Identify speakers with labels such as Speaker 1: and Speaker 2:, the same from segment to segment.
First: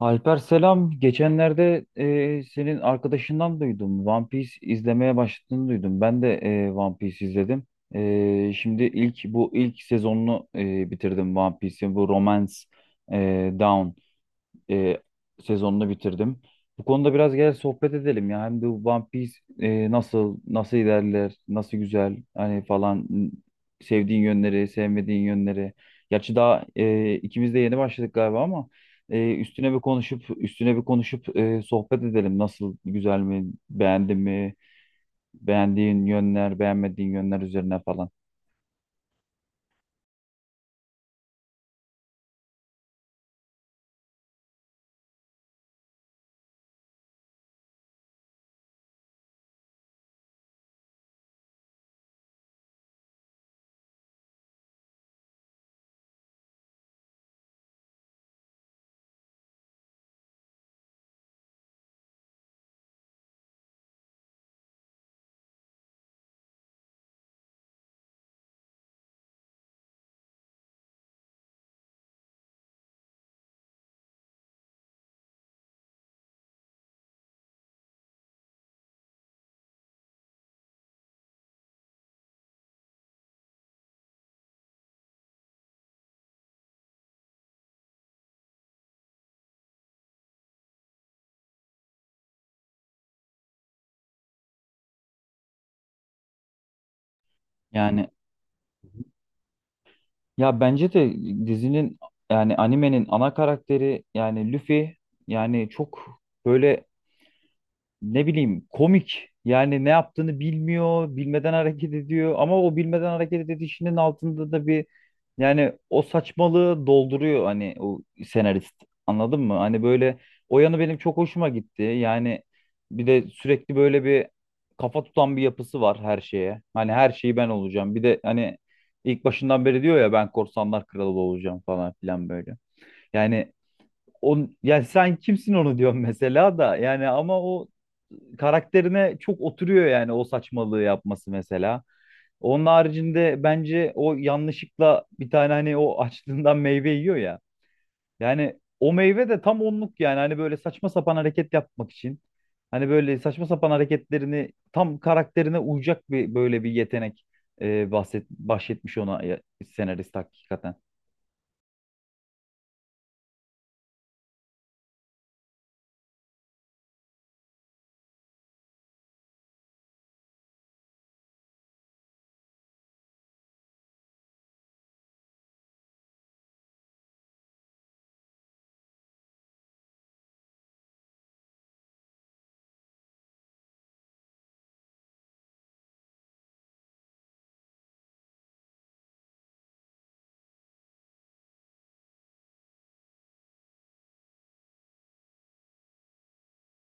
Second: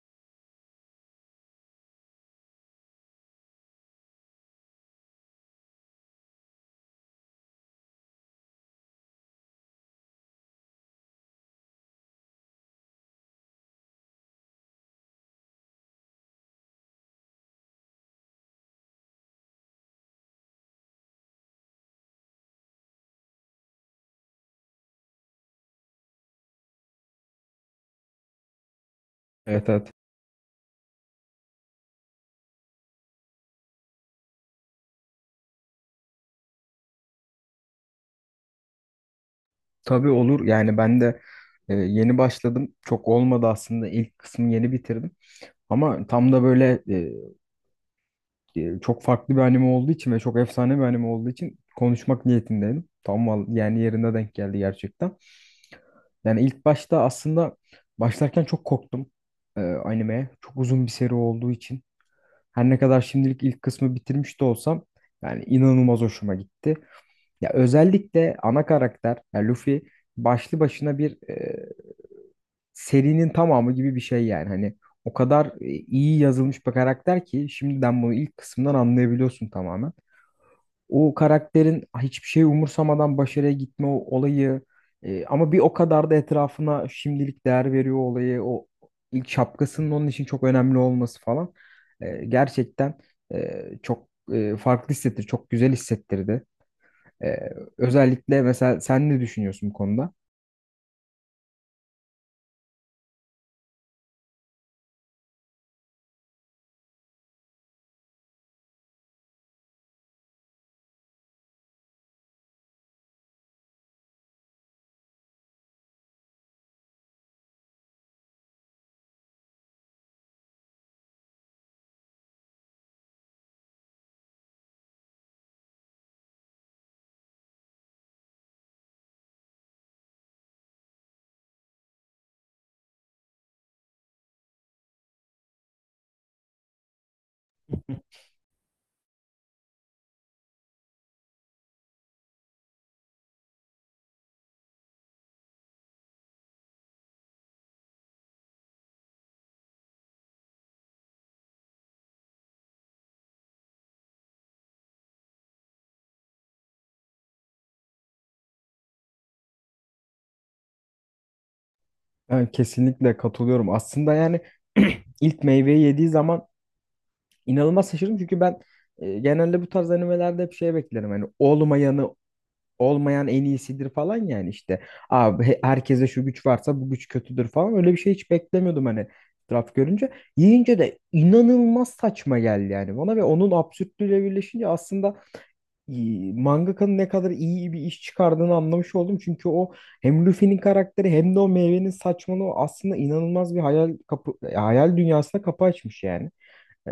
Speaker 1: Alper selam. Geçenlerde senin arkadaşından duydum. One Piece izlemeye başladığını duydum. Ben de One Piece izledim. Şimdi ilk bu ilk sezonunu bitirdim One Piece'in. Bu Romance Down e, sezonunu bitirdim. Bu konuda biraz gel sohbet edelim ya. Hem de bu One Piece nasıl ilerler, nasıl güzel hani falan sevdiğin yönleri, sevmediğin yönleri. Gerçi daha ikimiz de yeni başladık galiba ama
Speaker 2: Evet,
Speaker 1: üstüne bir
Speaker 2: evet.
Speaker 1: konuşup üstüne bir konuşup sohbet edelim. Nasıl güzel mi, beğendin mi, beğendiğin yönler, beğenmediğin yönler üzerine falan.
Speaker 2: Tabii, olur. Yani ben de yeni başladım. Çok olmadı aslında. İlk kısmı yeni bitirdim. Ama tam da böyle çok farklı bir anime olduğu için ve çok efsane bir anime olduğu için konuşmak niyetindeydim. Yani yerine denk geldi gerçekten. Yani ilk başta aslında başlarken çok korktum animeye. Çok uzun bir seri olduğu için. Her ne kadar şimdilik ilk kısmı bitirmiş de olsam yani inanılmaz hoşuma gitti. Ya özellikle ana karakter yani Luffy başlı başına bir serinin tamamı gibi bir şey yani. Hani o kadar iyi yazılmış bir karakter ki şimdiden bunu ilk kısımdan anlayabiliyorsun tamamen. O karakterin hiçbir şey umursamadan başarıya gitme o olayı, ama bir o kadar da etrafına şimdilik değer veriyor olayı. O ilk şapkasının onun için çok önemli olması falan. Gerçekten çok çok güzel hissettirdi. Ee,
Speaker 1: Yani
Speaker 2: Özellikle mesela sen ne düşünüyorsun bu konuda?
Speaker 1: ya bence de dizinin, yani animenin ana karakteri, yani Luffy, yani çok böyle ne bileyim komik. Yani ne yaptığını bilmiyor, bilmeden hareket ediyor ama o bilmeden hareket edişinin altında da bir, yani o saçmalığı dolduruyor hani o senarist. Anladın mı? Hani böyle o yanı benim çok hoşuma gitti. Yani bir de sürekli böyle bir kafa tutan bir yapısı var her şeye. Hani her şeyi ben olacağım. Bir de hani ilk başından beri diyor ya ben korsanlar kralı olacağım falan filan böyle. Yani on, yani sen kimsin onu diyorum mesela da, yani ama o karakterine çok oturuyor, yani o saçmalığı yapması mesela. Onun haricinde bence o yanlışlıkla bir tane hani o açlığından meyve yiyor ya. Yani o meyve de tam onluk, yani hani böyle saçma sapan hareket yapmak için. Hani böyle saçma sapan hareketlerini tam karakterine uyacak bir böyle bir yetenek bahsetmiş ona ya- senarist hakikaten.
Speaker 2: Ben kesinlikle katılıyorum. Aslında yani ilk meyveyi yediği zaman inanılmaz şaşırdım. Çünkü ben genelde bu tarz animelerde hep şey beklerim. Hani olmayanı en iyisidir falan yani işte. Abi herkese şu güç varsa bu güç kötüdür falan. Öyle bir şey hiç beklemiyordum hani etraf görünce. Yiyince de inanılmaz saçma geldi yani bana ve onun absürtlüğüyle birleşince aslında mangakanın ne kadar iyi bir iş çıkardığını anlamış oldum. Çünkü o hem Luffy'nin karakteri hem de o meyvenin saçmalığı aslında inanılmaz bir hayal dünyasına kapı açmış yani. Ee,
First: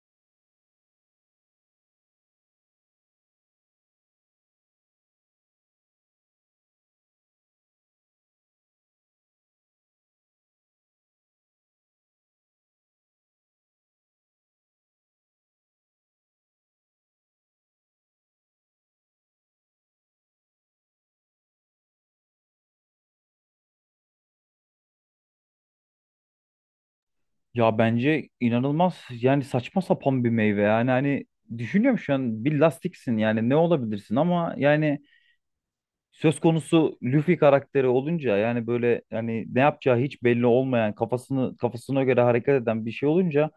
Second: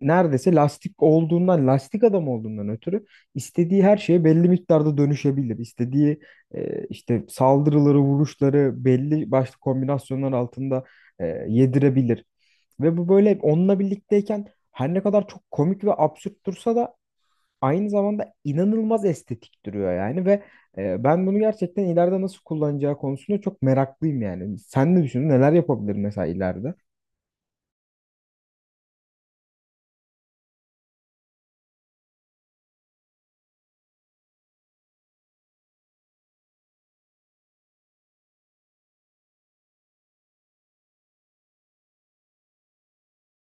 Speaker 2: Neredeyse lastik adam olduğundan ötürü istediği her şeye belli miktarda dönüşebilir. İstediği işte saldırıları, vuruşları belli başlı kombinasyonlar altında yedirebilir. Ve bu böyle onunla birlikteyken her ne kadar çok komik ve absürt dursa da aynı zamanda inanılmaz estetik duruyor yani. Ve ben bunu gerçekten ileride nasıl kullanacağı konusunda çok meraklıyım yani. Sen ne düşünüyorsun? Neler yapabilir mesela ileride?
Speaker 1: Ya bence inanılmaz, yani saçma sapan bir meyve, yani hani düşünüyorum şu an bir lastiksin yani ne olabilirsin ama yani söz konusu Luffy karakteri olunca yani böyle yani ne yapacağı hiç belli olmayan kafasını kafasına göre hareket eden bir şey olunca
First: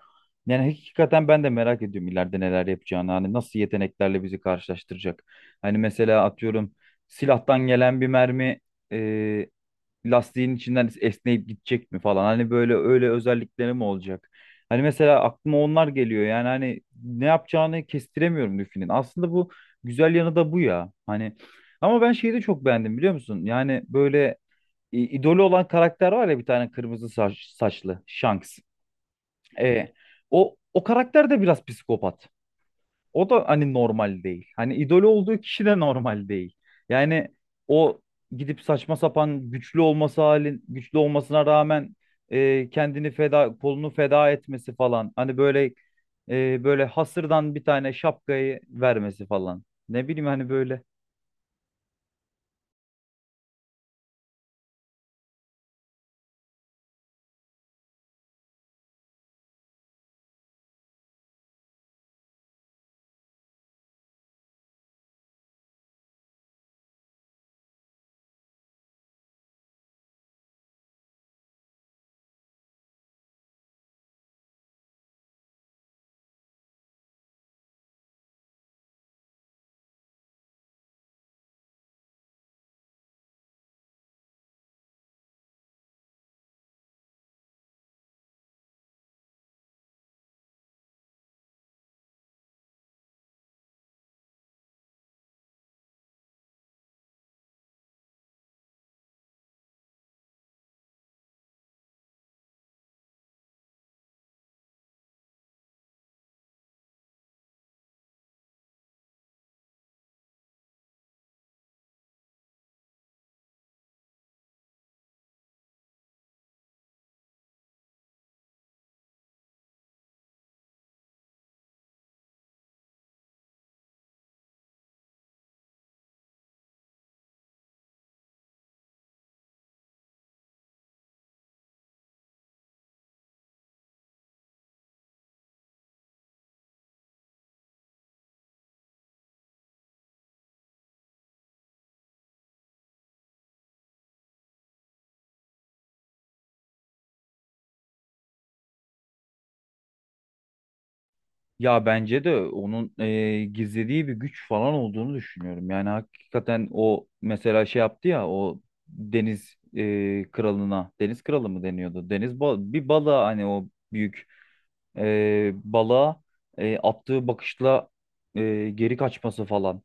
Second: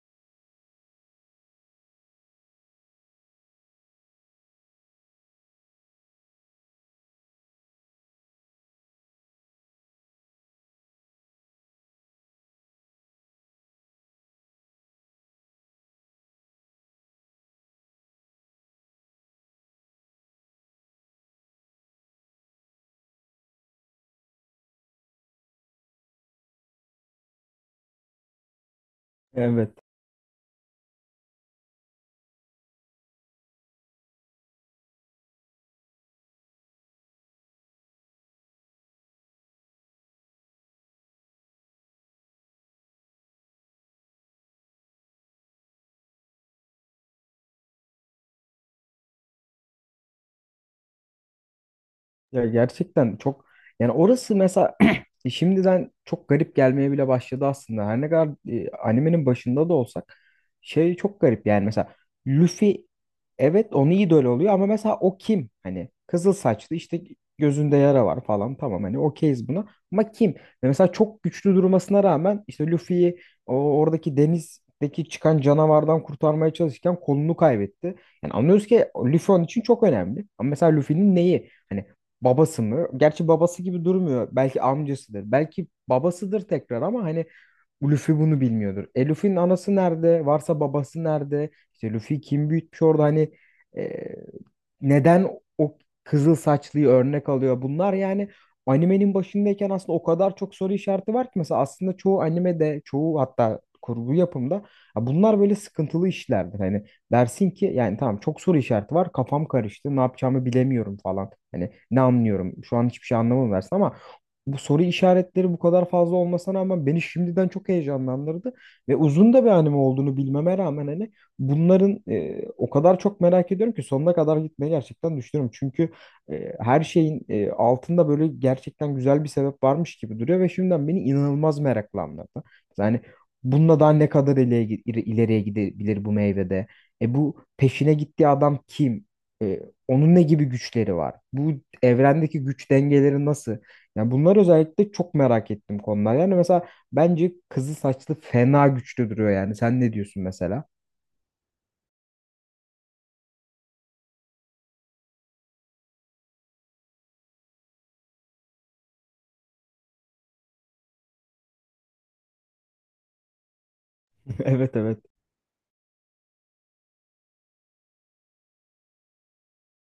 Speaker 1: yani hakikaten ben de merak ediyorum ileride neler yapacağını, hani nasıl yeteneklerle bizi karşılaştıracak. Hani mesela atıyorum silahtan gelen bir mermi lastiğin içinden esneyip gidecek mi falan. Hani böyle öyle özellikleri mi olacak? Hani mesela aklıma onlar geliyor. Yani hani ne yapacağını kestiremiyorum Luffy'nin. Aslında bu güzel yanı da bu ya. Hani ama ben şeyi de çok beğendim, biliyor musun? Yani böyle idolü olan karakter var ya, bir tane kırmızı saçlı Shanks.
Speaker 2: Evet.
Speaker 1: E, o karakter de biraz psikopat. O da hani normal değil. Hani idol olduğu kişi de normal değil. Yani o gidip saçma sapan güçlü olması halin güçlü olmasına rağmen e, kendini feda kolunu feda etmesi falan. Hani böyle böyle hasırdan bir tane şapkayı vermesi falan. Ne bileyim hani böyle.
Speaker 2: Ya gerçekten çok, yani orası mesela şimdiden çok garip gelmeye bile başladı aslında. Her ne kadar animenin başında da olsak şey çok garip yani. Mesela Luffy, evet, onu idol oluyor ama mesela o kim? Hani kızıl saçlı, işte gözünde yara var falan, tamam, hani okeyiz buna, ama kim? Ve mesela çok güçlü durmasına rağmen işte Luffy'yi o oradaki denizdeki çıkan canavardan kurtarmaya çalışırken kolunu kaybetti. Yani anlıyoruz ki Luffy onun için çok önemli. Ama mesela Luffy'nin neyi? Hani babası mı? Gerçi babası gibi durmuyor. Belki amcasıdır. Belki babasıdır tekrar ama hani Luffy bunu bilmiyordur. E Luffy'nin anası nerede? Varsa babası nerede? İşte Luffy kim büyütmüş orada, hani e, neden o kızıl saçlıyı örnek alıyor? Bunlar yani animenin başındayken aslında o kadar çok soru işareti var ki. Mesela aslında çoğu animede, çoğu hatta kurgu yapımda ya bunlar böyle sıkıntılı işlerdir. Hani dersin ki yani tamam çok soru işareti var, kafam karıştı, ne yapacağımı bilemiyorum falan. Hani ne anlıyorum şu an, hiçbir şey anlamadım dersin ama bu soru işaretleri bu kadar fazla olmasına rağmen beni şimdiden çok heyecanlandırdı. Ve uzun da bir anime olduğunu bilmeme rağmen hani bunların o kadar çok merak ediyorum ki sonuna kadar gitmeyi gerçekten düşünüyorum. Çünkü her şeyin altında böyle gerçekten güzel bir sebep varmış gibi duruyor ve şimdiden beni inanılmaz meraklandırdı. Yani bununla daha ne kadar ileriye gidebilir bu meyvede? E bu peşine gittiği adam kim? E, Onun ne gibi güçleri var? Bu evrendeki güç dengeleri nasıl? Yani bunlar özellikle çok merak ettim konular. Yani mesela bence kızıl saçlı fena güçlü duruyor yani. Sen ne diyorsun mesela?
Speaker 1: Ya bence de onun gizlediği bir güç falan olduğunu düşünüyorum. Yani hakikaten o mesela şey yaptı ya o deniz kralına, deniz kralı mı deniyordu? Deniz bal bir balığa, hani o büyük
Speaker 2: Evet, evet.
Speaker 1: balığa attığı bakışla geri kaçması falan.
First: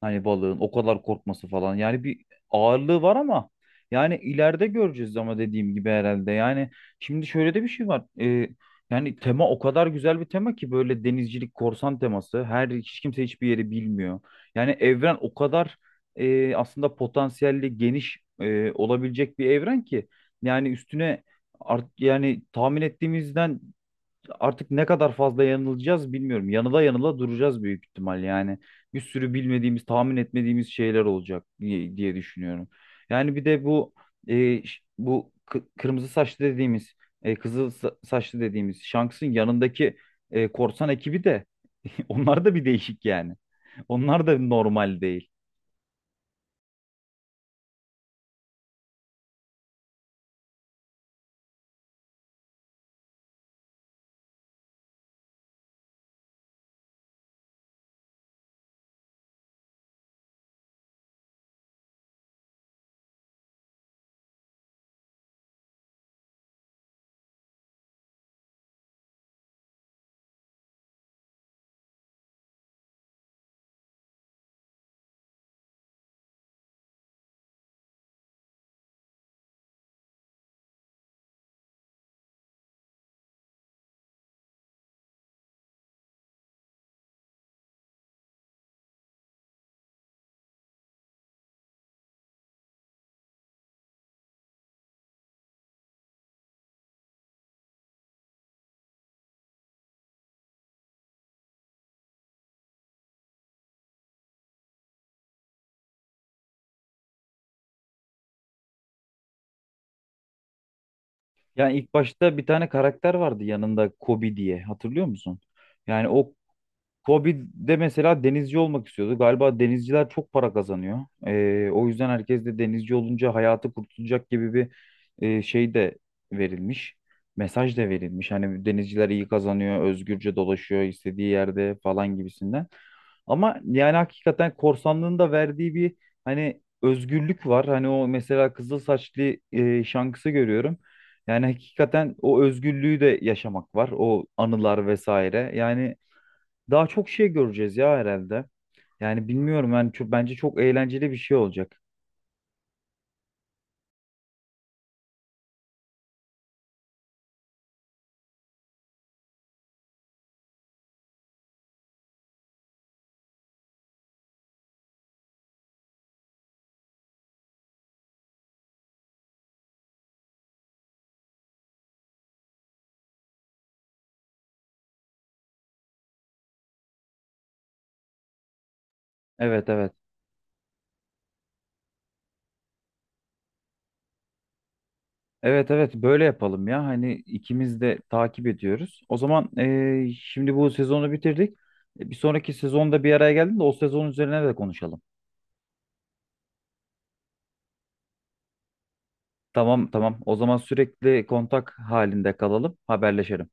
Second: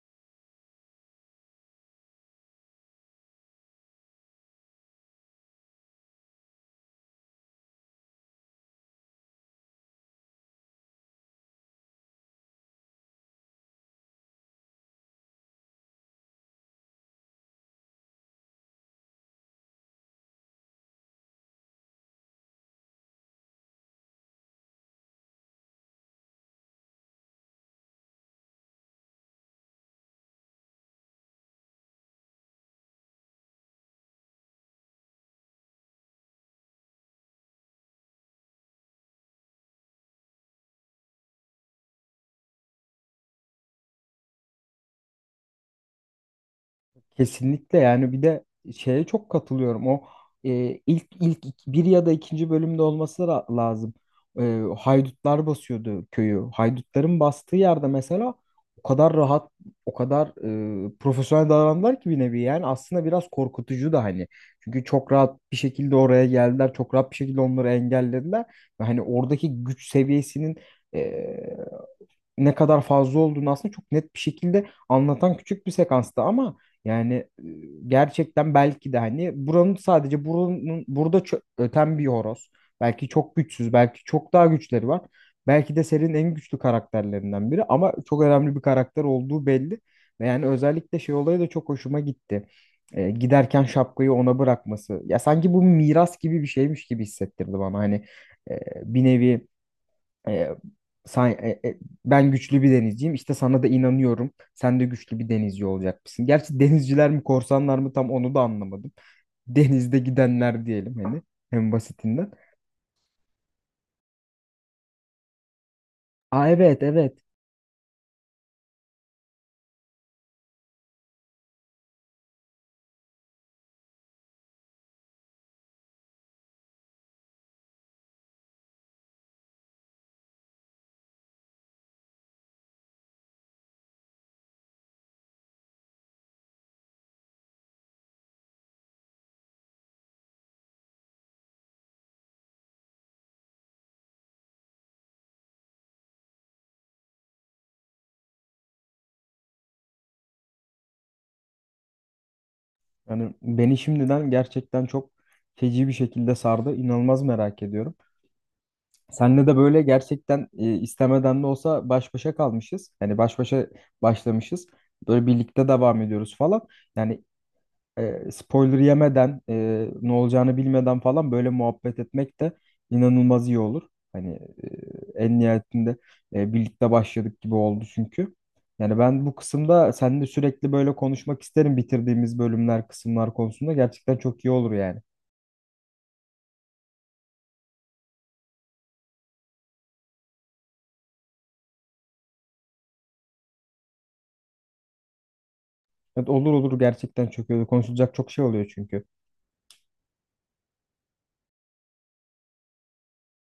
Speaker 1: Hani balığın o kadar korkması falan. Yani bir ağırlığı var ama yani ileride göreceğiz ama dediğim gibi herhalde. Yani şimdi şöyle de bir şey var. Yani tema o kadar güzel bir tema ki böyle denizcilik, korsan teması. Her hiç kimse hiçbir yeri bilmiyor. Yani evren o kadar aslında potansiyelli geniş olabilecek bir evren ki yani üstüne yani tahmin ettiğimizden artık ne kadar fazla yanılacağız bilmiyorum. Yanıla yanıla duracağız büyük ihtimal yani. Bir sürü bilmediğimiz, tahmin etmediğimiz şeyler olacak diye düşünüyorum. Yani bir de bu kırmızı saçlı dediğimiz, saçlı dediğimiz Shanks'ın yanındaki korsan ekibi de onlar da bir değişik yani. Onlar da normal değil.
Speaker 2: Kesinlikle. Yani bir de şeye çok katılıyorum. O e, bir ya da ikinci bölümde olması lazım. Haydutlar basıyordu köyü. Haydutların bastığı yerde mesela o kadar rahat, o kadar profesyonel davrandılar ki bir nevi. Yani aslında biraz korkutucu da hani. Çünkü çok rahat bir şekilde oraya geldiler. Çok rahat bir şekilde onları engellediler. Ve hani oradaki güç seviyesinin e, ne kadar fazla olduğunu aslında çok net bir şekilde anlatan küçük bir sekansta. Ama yani gerçekten belki de hani buranın burada öten bir horoz. Belki çok güçsüz, belki çok daha güçleri var. Belki de serinin en güçlü karakterlerinden biri ama çok önemli bir karakter olduğu belli. Ve yani özellikle şey olayı da çok hoşuma gitti. Giderken şapkayı ona bırakması. Ya sanki bu miras gibi bir şeymiş gibi hissettirdi bana. Hani bir nevi e, sen, e, e, ben güçlü bir denizciyim. İşte sana da inanıyorum. Sen de güçlü bir denizci olacakmışsın. Gerçi denizciler mi korsanlar mı tam onu da anlamadım. Denizde gidenler diyelim hani, en
Speaker 1: Yani ilk
Speaker 2: basitinden.
Speaker 1: başta bir tane karakter vardı yanında Kobe diye, hatırlıyor musun? Yani o
Speaker 2: Aa, evet, evet.
Speaker 1: Kobe'de mesela denizci olmak istiyordu. Galiba denizciler çok para kazanıyor. O yüzden herkes de denizci olunca hayatı kurtulacak gibi bir şey de verilmiş. Mesaj da verilmiş. Hani denizciler iyi kazanıyor, özgürce dolaşıyor istediği yerde falan gibisinden. Ama yani hakikaten korsanlığın da verdiği bir hani özgürlük var. Hani o mesela kızıl saçlı şankısı görüyorum. Yani hakikaten o özgürlüğü de yaşamak var. O anılar vesaire. Yani daha çok şey göreceğiz ya herhalde. Yani bilmiyorum yani çok, bence çok eğlenceli bir şey olacak.
Speaker 2: Yani beni şimdiden gerçekten çok feci bir şekilde sardı. İnanılmaz merak ediyorum. Seninle de böyle gerçekten istemeden de olsa baş başa kalmışız. Yani başlamışız. Böyle birlikte devam ediyoruz falan. Yani spoiler yemeden ne olacağını bilmeden falan böyle muhabbet etmek de inanılmaz iyi olur. Hani en nihayetinde birlikte başladık gibi oldu çünkü. Yani ben bu
Speaker 1: Evet, evet.
Speaker 2: kısımda seninle sürekli böyle konuşmak isterim. Bitirdiğimiz bölümler, kısımlar konusunda gerçekten çok iyi olur yani.
Speaker 1: Evet, evet, böyle yapalım ya. Hani ikimiz de takip ediyoruz. O zaman şimdi bu sezonu bitirdik. E, bir sonraki sezonda bir araya geldim de o sezon üzerine de konuşalım.
Speaker 2: Evet, olur, olur, gerçekten çok iyi olur. Konuşulacak çok şey oluyor çünkü.
Speaker 1: Tamam, tamam. O zaman sürekli kontak halinde kalalım. Haberleşelim.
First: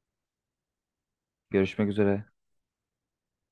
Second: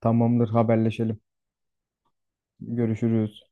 Speaker 2: Tamamdır, haberleşelim.
Speaker 1: Görüşmek üzere.
Speaker 2: Görüşürüz.